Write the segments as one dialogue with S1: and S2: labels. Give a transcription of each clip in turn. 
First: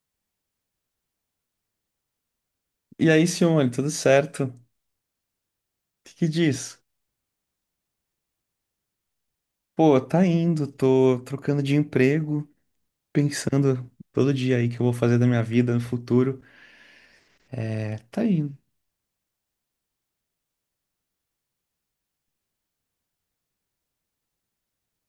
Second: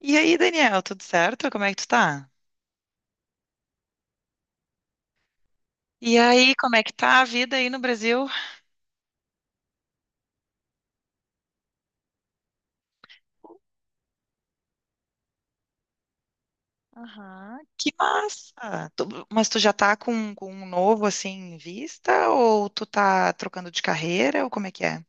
S1: E aí, Daniel, tudo certo? Como é que tu tá?
S2: E aí, Simone, tudo certo? O que
S1: E
S2: que
S1: aí, como
S2: diz?
S1: é que tá a vida aí no Brasil?
S2: Pô, tá indo, tô trocando de emprego, pensando todo dia aí que eu vou fazer da minha vida no futuro.
S1: Aham, que
S2: É, tá indo.
S1: massa! Mas tu já tá com um novo assim em vista? Ou tu tá trocando de carreira? Ou como é que é?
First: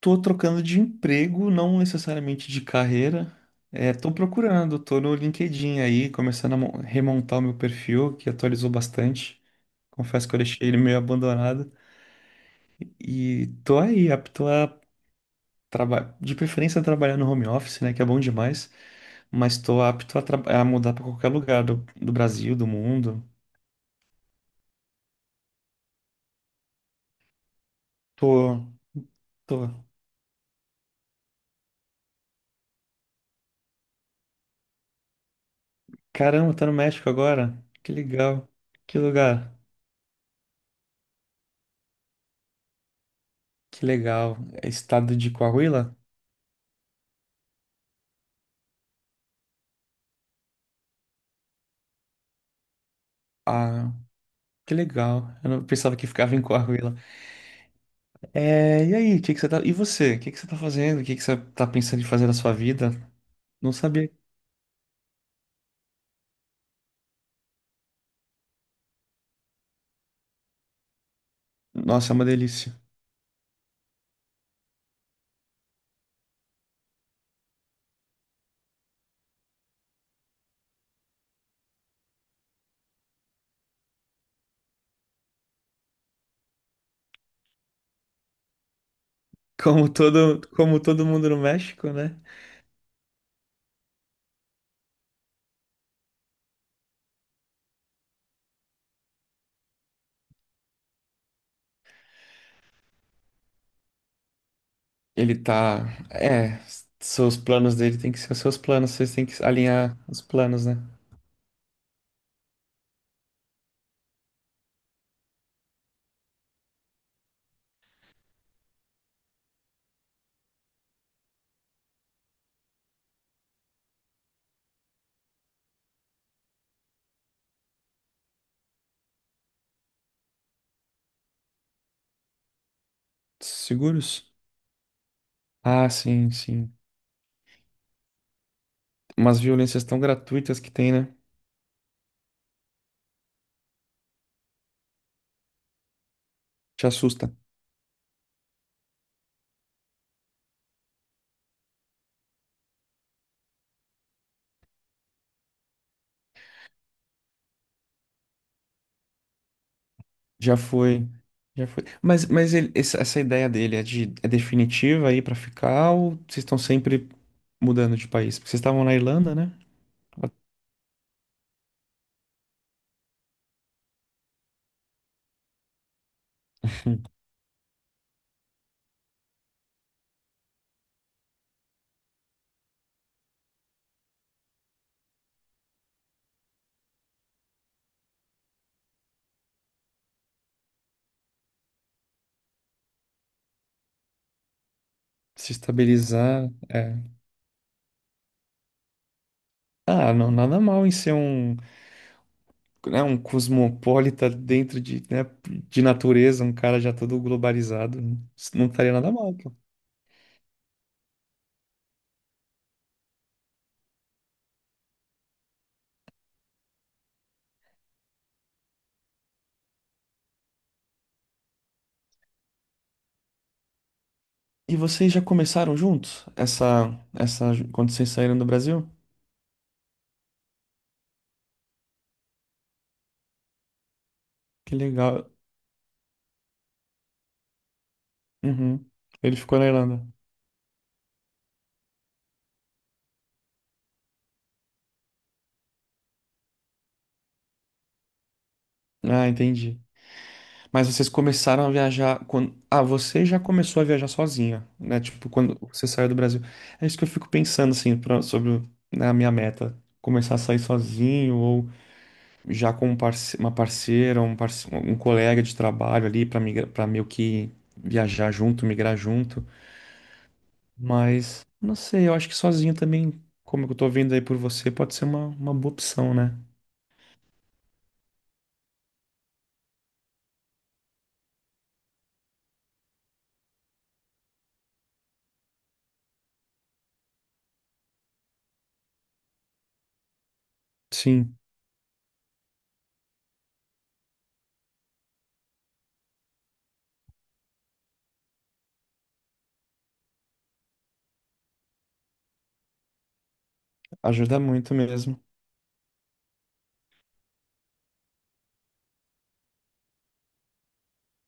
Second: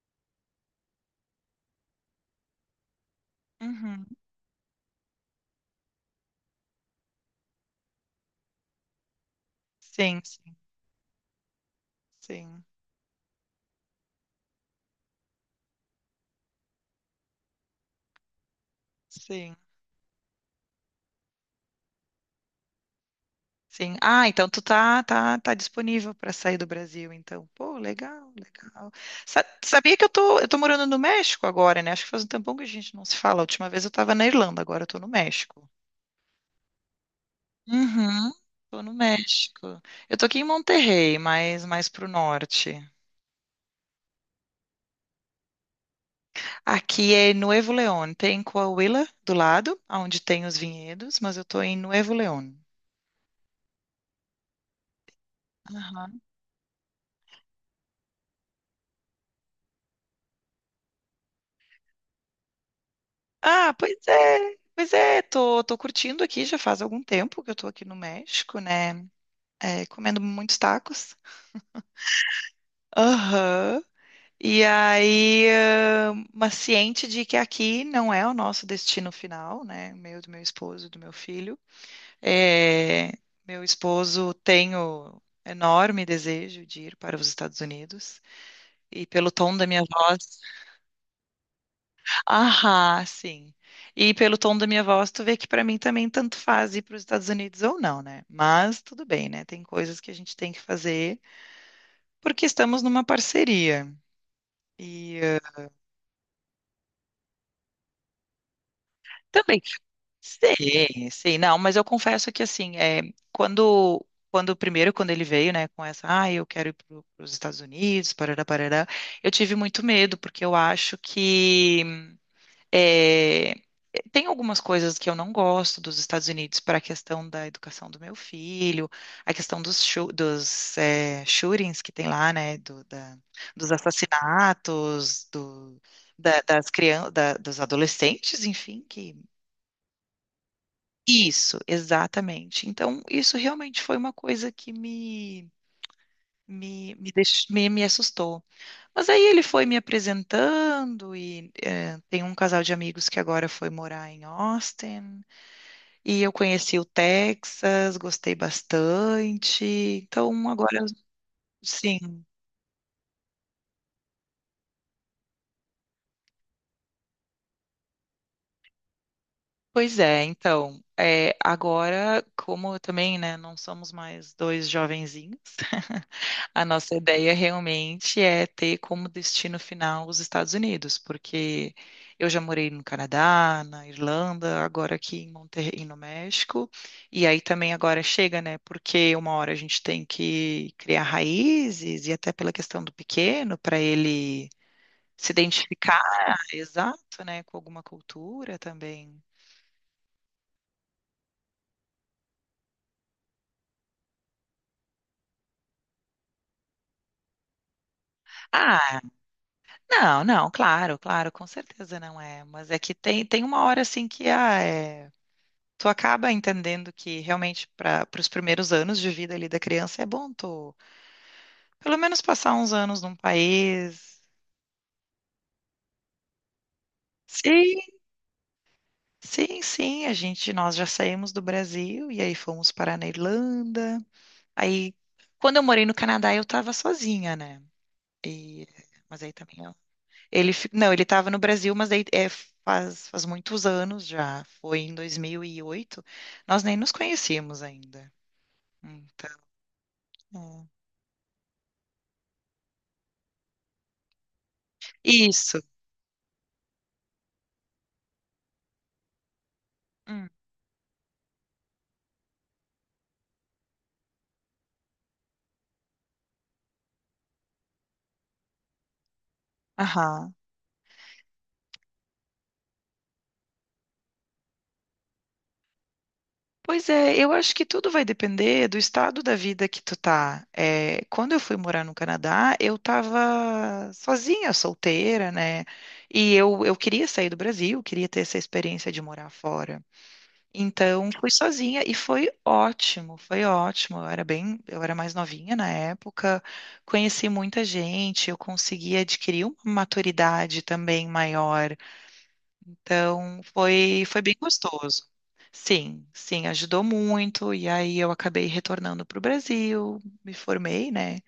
S2: Tô trocando de emprego, não necessariamente de carreira. É,
S1: Uhum.
S2: tô procurando, tô no LinkedIn aí, começando a remontar o meu perfil, que atualizou bastante.
S1: Sim,
S2: Confesso que eu
S1: sim,
S2: deixei ele meio abandonado.
S1: sim,
S2: E tô aí, apto a trabalhar, de preferência trabalhar no home office, né, que é bom demais. Mas
S1: sim,
S2: estou apto a mudar para qualquer lugar do Brasil, do mundo.
S1: sim. Ah, então tu tá, disponível para sair do Brasil, então. Pô, legal,
S2: Tô,
S1: legal.
S2: tô.
S1: Sabia que eu tô morando no México agora, né? Acho que faz um tempão que a gente não se fala. A última vez eu tava na Irlanda, agora eu tô no México.
S2: Caramba, tá no México agora? Que
S1: Uhum.
S2: legal.
S1: Tô no
S2: Que lugar?
S1: México. Eu tô aqui em Monterrey, mas mais pro norte.
S2: Que legal. É estado de Coahuila?
S1: Aqui é Nuevo León. Tem Coahuila do lado, onde tem os vinhedos, mas eu tô em Nuevo León.
S2: Ah, que legal. Eu não pensava que
S1: Aham.
S2: ficava em Coahuila. É, e aí, o que que você tá... E você? O que que você tá fazendo? O que que você tá pensando em fazer na sua vida? Não
S1: Ah, pois
S2: sabia.
S1: é. Pois é, tô curtindo aqui, já faz algum tempo que eu tô aqui no México, né? É, comendo muitos tacos.
S2: Nossa, é uma delícia.
S1: Aham. E aí, mas ciente de que aqui não é o nosso destino final, né? Meu, do meu esposo, do meu filho. É, meu esposo tem o enorme desejo de ir para os Estados Unidos e pelo tom da minha
S2: Como
S1: voz,
S2: todo, como todo mundo no México, né?
S1: ah, sim. E pelo tom da minha voz, tu vê que para mim também tanto faz ir para os Estados Unidos ou não, né? Mas tudo bem, né? Tem coisas que a gente tem que fazer porque estamos numa parceria. E
S2: Ele tá. É, seus planos dele tem que ser os seus planos, vocês têm que
S1: também.
S2: alinhar os planos, né?
S1: Sei, sei, não, mas eu confesso que assim, quando, quando ele veio, né, com essa, ah, eu quero ir para os Estados Unidos, parará, parará, eu tive muito medo, porque eu acho que é, tem algumas coisas que eu não gosto dos Estados Unidos para a questão da educação do meu filho, a questão dos shootings que tem lá, né, dos
S2: Seguros?
S1: assassinatos,
S2: Ah, sim,
S1: das
S2: sim.
S1: crianças, dos adolescentes, enfim, que
S2: Umas violências tão gratuitas que tem, né?
S1: isso, exatamente. Então, isso realmente foi uma coisa que me,
S2: Te
S1: me, me,
S2: assusta.
S1: deix- me, me assustou. Mas aí ele foi me apresentando, e tem um casal de amigos que agora foi morar em Austin, e eu conheci o Texas, gostei bastante. Então,
S2: Já
S1: agora,
S2: foi. Já foi.
S1: sim,
S2: Mas essa ideia dele é de é definitiva aí pra ficar, ou vocês estão sempre mudando de país? Porque vocês estavam na Irlanda, né?
S1: pois é.
S2: Pra
S1: Então, agora, como eu também, né, não somos mais dois jovenzinhos. A nossa ideia realmente é ter como destino final os Estados Unidos, porque eu já morei no Canadá, na Irlanda, agora aqui em Monterrey, no México, e aí também agora chega, né? Porque uma hora a gente tem que criar raízes e até pela questão do pequeno, para ele se
S2: se
S1: identificar,
S2: estabilizar. É.
S1: exato, né, com alguma cultura também.
S2: Ah, não, nada mal em ser um, né, um cosmopolita dentro de, né, de natureza, um cara já todo globalizado, não estaria
S1: Ah,
S2: nada mal, pô.
S1: não, não, claro, claro, com certeza não é, mas é que tem uma hora assim que tu acaba entendendo que realmente para os primeiros anos de vida ali da criança é bom tu pelo menos passar uns anos num país.
S2: E vocês já começaram juntos
S1: Sim,
S2: quando vocês saíram do Brasil?
S1: sim, sim, a gente nós já saímos do Brasil e aí fomos parar na Irlanda.
S2: Que
S1: Aí
S2: legal.
S1: quando eu morei no Canadá eu estava sozinha, né? E
S2: Uhum.
S1: mas aí
S2: Ele ficou
S1: também
S2: na
S1: eu,
S2: Irlanda.
S1: não, ele estava no Brasil, mas aí faz muitos anos já, foi em 2008. Nós nem nos conhecíamos ainda.
S2: Ah,
S1: Então,
S2: entendi.
S1: é.
S2: Mas vocês começaram a viajar quando... Ah, você já começou a viajar sozinha, né? Tipo, quando
S1: Isso.
S2: você saiu do Brasil. É isso que eu fico pensando, assim, sobre né, a minha meta.
S1: Hum.
S2: Começar a sair sozinho ou já com um uma parceira, um colega de trabalho ali para para meio que viajar junto, migrar junto.
S1: Aham.
S2: Mas não sei, eu acho que sozinho também, como eu tô vendo aí por você, pode ser uma boa opção, né?
S1: Pois é, eu acho que tudo vai depender do estado da vida que tu tá. É, quando eu fui morar no Canadá, eu tava sozinha, solteira, né? E eu queria sair do Brasil, queria ter essa experiência de morar fora. Então, fui
S2: Sim,
S1: sozinha e foi ótimo, foi ótimo. Eu era mais novinha na época, conheci muita gente, eu consegui adquirir uma maturidade também maior então, foi bem
S2: ajuda muito
S1: gostoso.
S2: mesmo.
S1: Sim, sim, ajudou muito. E aí eu acabei retornando para o Brasil, me formei, né?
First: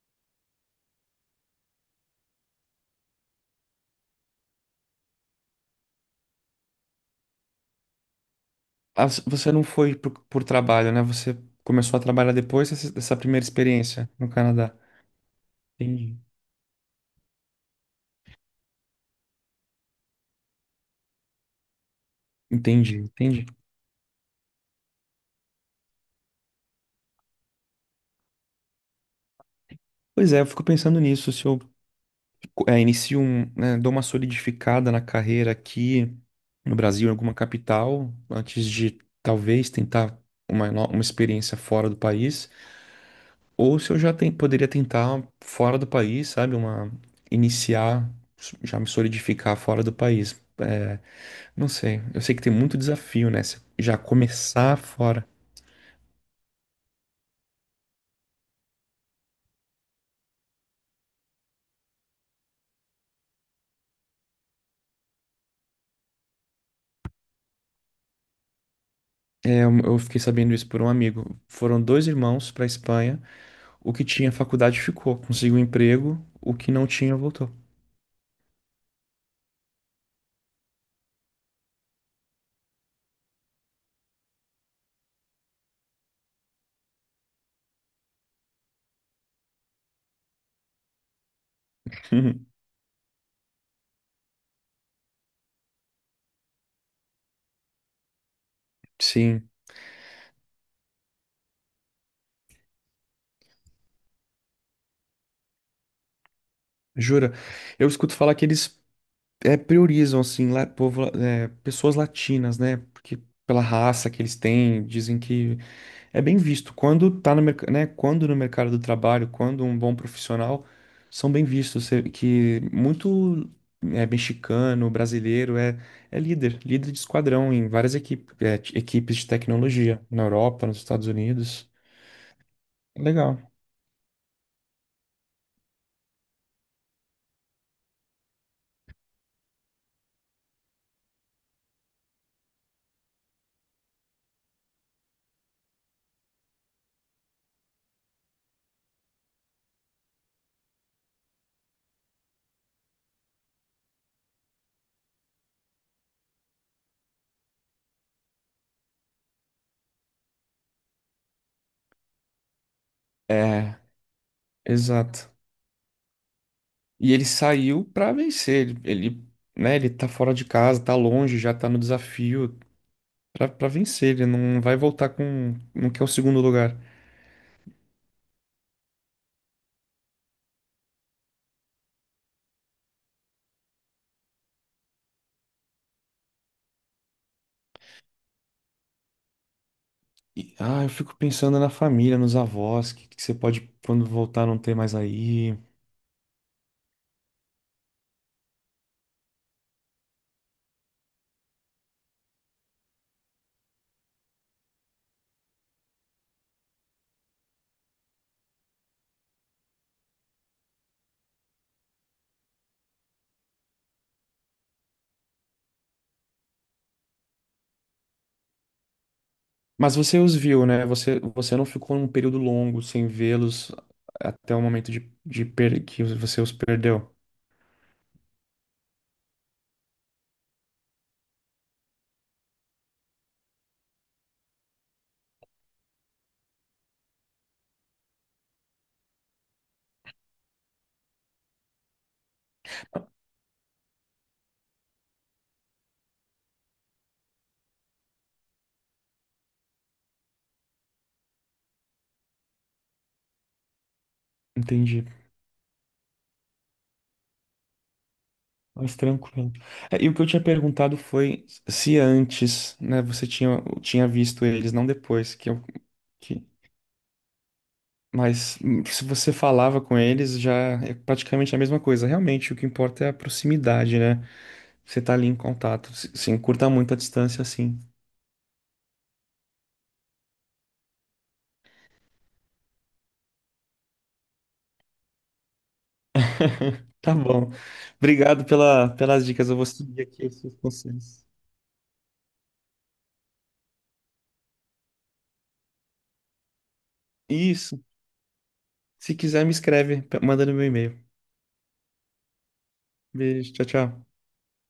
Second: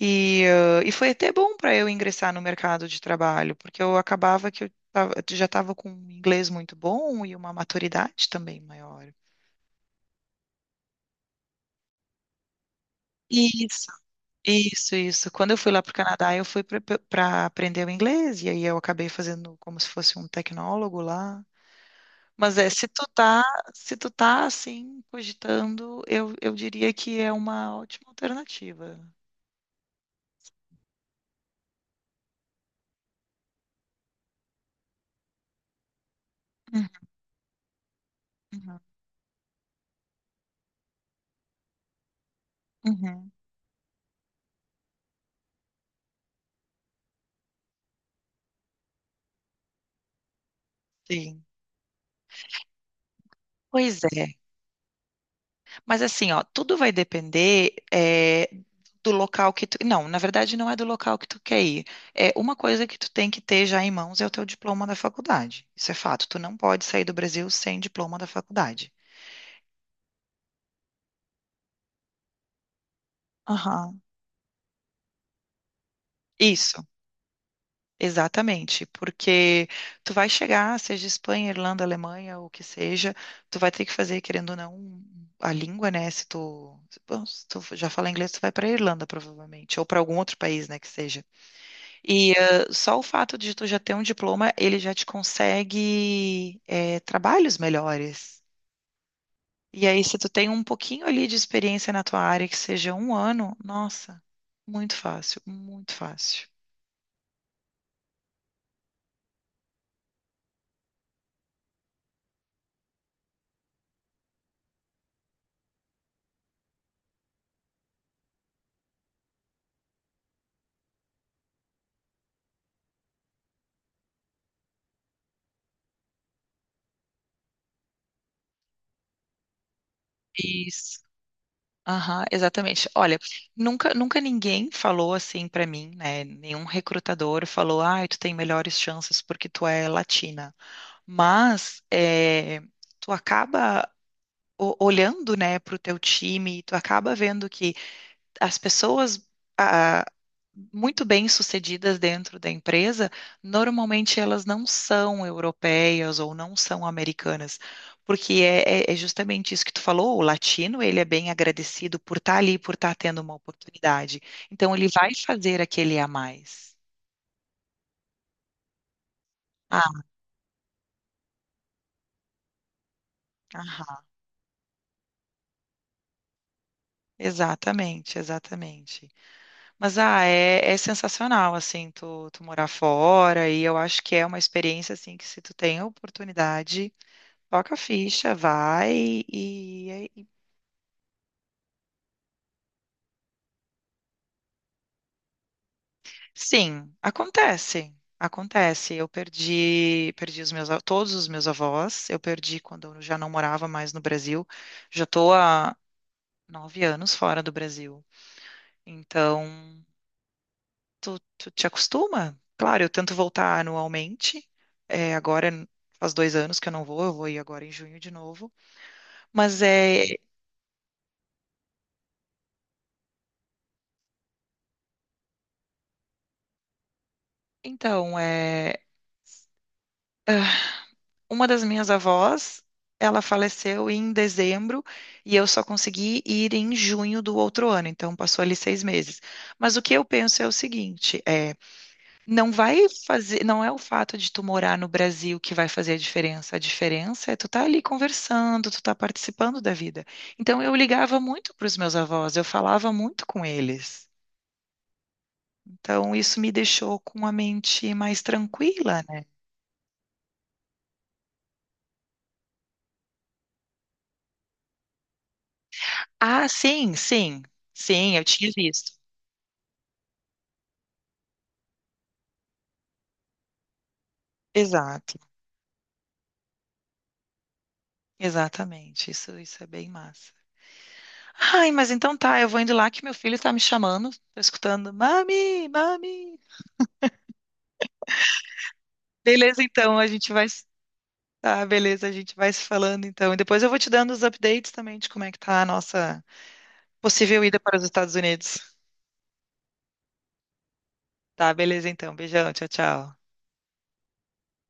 S1: E foi até bom para eu ingressar no mercado de trabalho, porque eu acabava que já estava com um inglês muito bom e uma maturidade também
S2: Ah,
S1: maior.
S2: você não foi por trabalho, né? Você começou a trabalhar depois dessa primeira
S1: Isso,
S2: experiência no Canadá.
S1: isso, isso. Quando eu fui lá para o
S2: Entendi.
S1: Canadá, eu fui para aprender o inglês, e aí eu acabei fazendo como se fosse um tecnólogo lá. Mas se
S2: Entendi,
S1: tu tá,
S2: entendi.
S1: se tu tá assim, cogitando, eu diria que é uma ótima alternativa.
S2: Pois é, eu fico pensando nisso, se eu inicio um, né, dou uma solidificada na carreira aqui no
S1: Uhum,
S2: Brasil, em alguma capital, antes
S1: uhum,
S2: de talvez tentar uma, no- uma experiência fora do país,
S1: uhum.
S2: ou se eu já poderia tentar fora do país, sabe, iniciar, já me solidificar fora do país. É,
S1: Sim.
S2: não sei, eu sei que tem muito desafio, né? Se já
S1: Pois é.
S2: começar fora.
S1: Mas assim, ó, tudo vai depender do local que tu. Não, na verdade, não é do local que tu quer ir. É uma coisa que tu tem que ter já em mãos é o teu diploma da faculdade. Isso é fato. Tu não pode sair do Brasil sem diploma da faculdade.
S2: É, eu fiquei sabendo isso por um amigo. Foram dois irmãos para Espanha. O
S1: Aham.
S2: que tinha faculdade ficou, conseguiu um emprego, o que
S1: Isso.
S2: não tinha voltou.
S1: Exatamente, porque tu vai chegar, seja Espanha, Irlanda, Alemanha, o que seja, tu vai ter que fazer, querendo ou não, a língua, né? Se tu, bom, se tu já fala inglês, tu vai para Irlanda, provavelmente, ou para algum outro país, né, que seja. E
S2: Uhum.
S1: só o fato de tu já ter um diploma, ele já te consegue trabalhos melhores.
S2: Sim,
S1: E aí, se tu tem um pouquinho ali de experiência na tua área, que seja um ano, nossa, muito fácil, muito fácil.
S2: jura. Eu escuto falar que eles, priorizam, assim, povo, pessoas latinas, né? Porque pela raça que eles têm, dizem que é bem visto. Quando tá no mercado, né? Quando no mercado do trabalho, quando um bom profissional, são bem vistos. Que muito, mexicano, brasileiro é líder, líder de esquadrão em várias equipes, equipes de tecnologia na Europa, nos
S1: Isso.
S2: Estados Unidos.
S1: Aham, exatamente. Olha,
S2: Legal.
S1: nunca, nunca ninguém falou assim pra mim, né? Nenhum recrutador falou, ah, tu tem melhores chances porque tu é latina. Mas tu acaba olhando, né, pro teu time, tu acaba vendo que as pessoas muito bem-sucedidas dentro da empresa, normalmente elas não são europeias ou não são americanas, porque é justamente isso que tu falou, o latino, ele é bem agradecido por estar ali, por estar tendo uma
S2: É,
S1: oportunidade. Então, ele vai
S2: exato.
S1: fazer aquele a mais.
S2: E ele saiu pra vencer. Ele, né, ele
S1: Ah,
S2: tá fora de casa, tá longe, já tá no desafio pra
S1: aham,
S2: vencer. Ele não vai voltar com, não quer o segundo lugar.
S1: exatamente, exatamente. Mas, é sensacional, assim, tu morar fora, e eu acho que é uma experiência, assim, que se tu tem a oportunidade... Toca a ficha, vai e,
S2: E, ah, eu fico pensando na família, nos avós, que você pode, quando voltar, não ter mais aí.
S1: sim, acontece. Acontece. Eu perdi todos os meus avós. Eu perdi quando eu já não morava mais no Brasil. Já estou há 9 anos fora do Brasil. Então, tu te acostuma? Claro, eu tento voltar anualmente. É, agora faz 2 anos que eu não vou. Eu vou ir agora em junho de novo. Mas
S2: Mas
S1: é,
S2: você os viu, né? Você não ficou um período longo sem vê-los até o momento de per que você os perdeu.
S1: então, é. Uma das minhas avós, ela faleceu em dezembro e eu só consegui ir em junho do outro ano, então passou ali 6 meses. Mas o que eu penso é o seguinte, não vai fazer, não é o fato de tu morar no Brasil que vai fazer a diferença. A diferença é tu tá ali conversando, tu tá participando da vida. Então eu ligava muito para os meus avós, eu falava muito com eles.
S2: Entendi.
S1: Então isso me deixou com a mente mais
S2: Mas
S1: tranquila, né?
S2: tranquilo. É, e o que eu tinha perguntado foi se antes, né, você tinha visto eles, não depois, que eu, que,
S1: Ah, sim, sim, sim, eu tinha
S2: mas
S1: visto.
S2: se você falava com eles, já é praticamente a mesma coisa. Realmente, o que importa é a proximidade, né? Você tá
S1: Exato.
S2: ali em contato, se encurta muito a distância, assim.
S1: Exatamente, isso é bem massa. Ai, mas então tá, eu vou indo lá que meu filho tá me chamando, tô escutando, mami, mami.
S2: Tá bom. Obrigado pelas dicas, eu
S1: Beleza,
S2: vou
S1: então,
S2: seguir
S1: a
S2: aqui
S1: gente
S2: os
S1: vai,
S2: seus
S1: se-
S2: conselhos.
S1: tá, beleza, a gente vai se falando então. E depois eu vou te dando os updates também de como é que tá a nossa possível ida para
S2: Isso.
S1: os Estados Unidos.
S2: Se quiser, me escreve, manda no meu e-mail.
S1: Tá, beleza então, beijão, tchau, tchau.
S2: Beijo, tchau, tchau.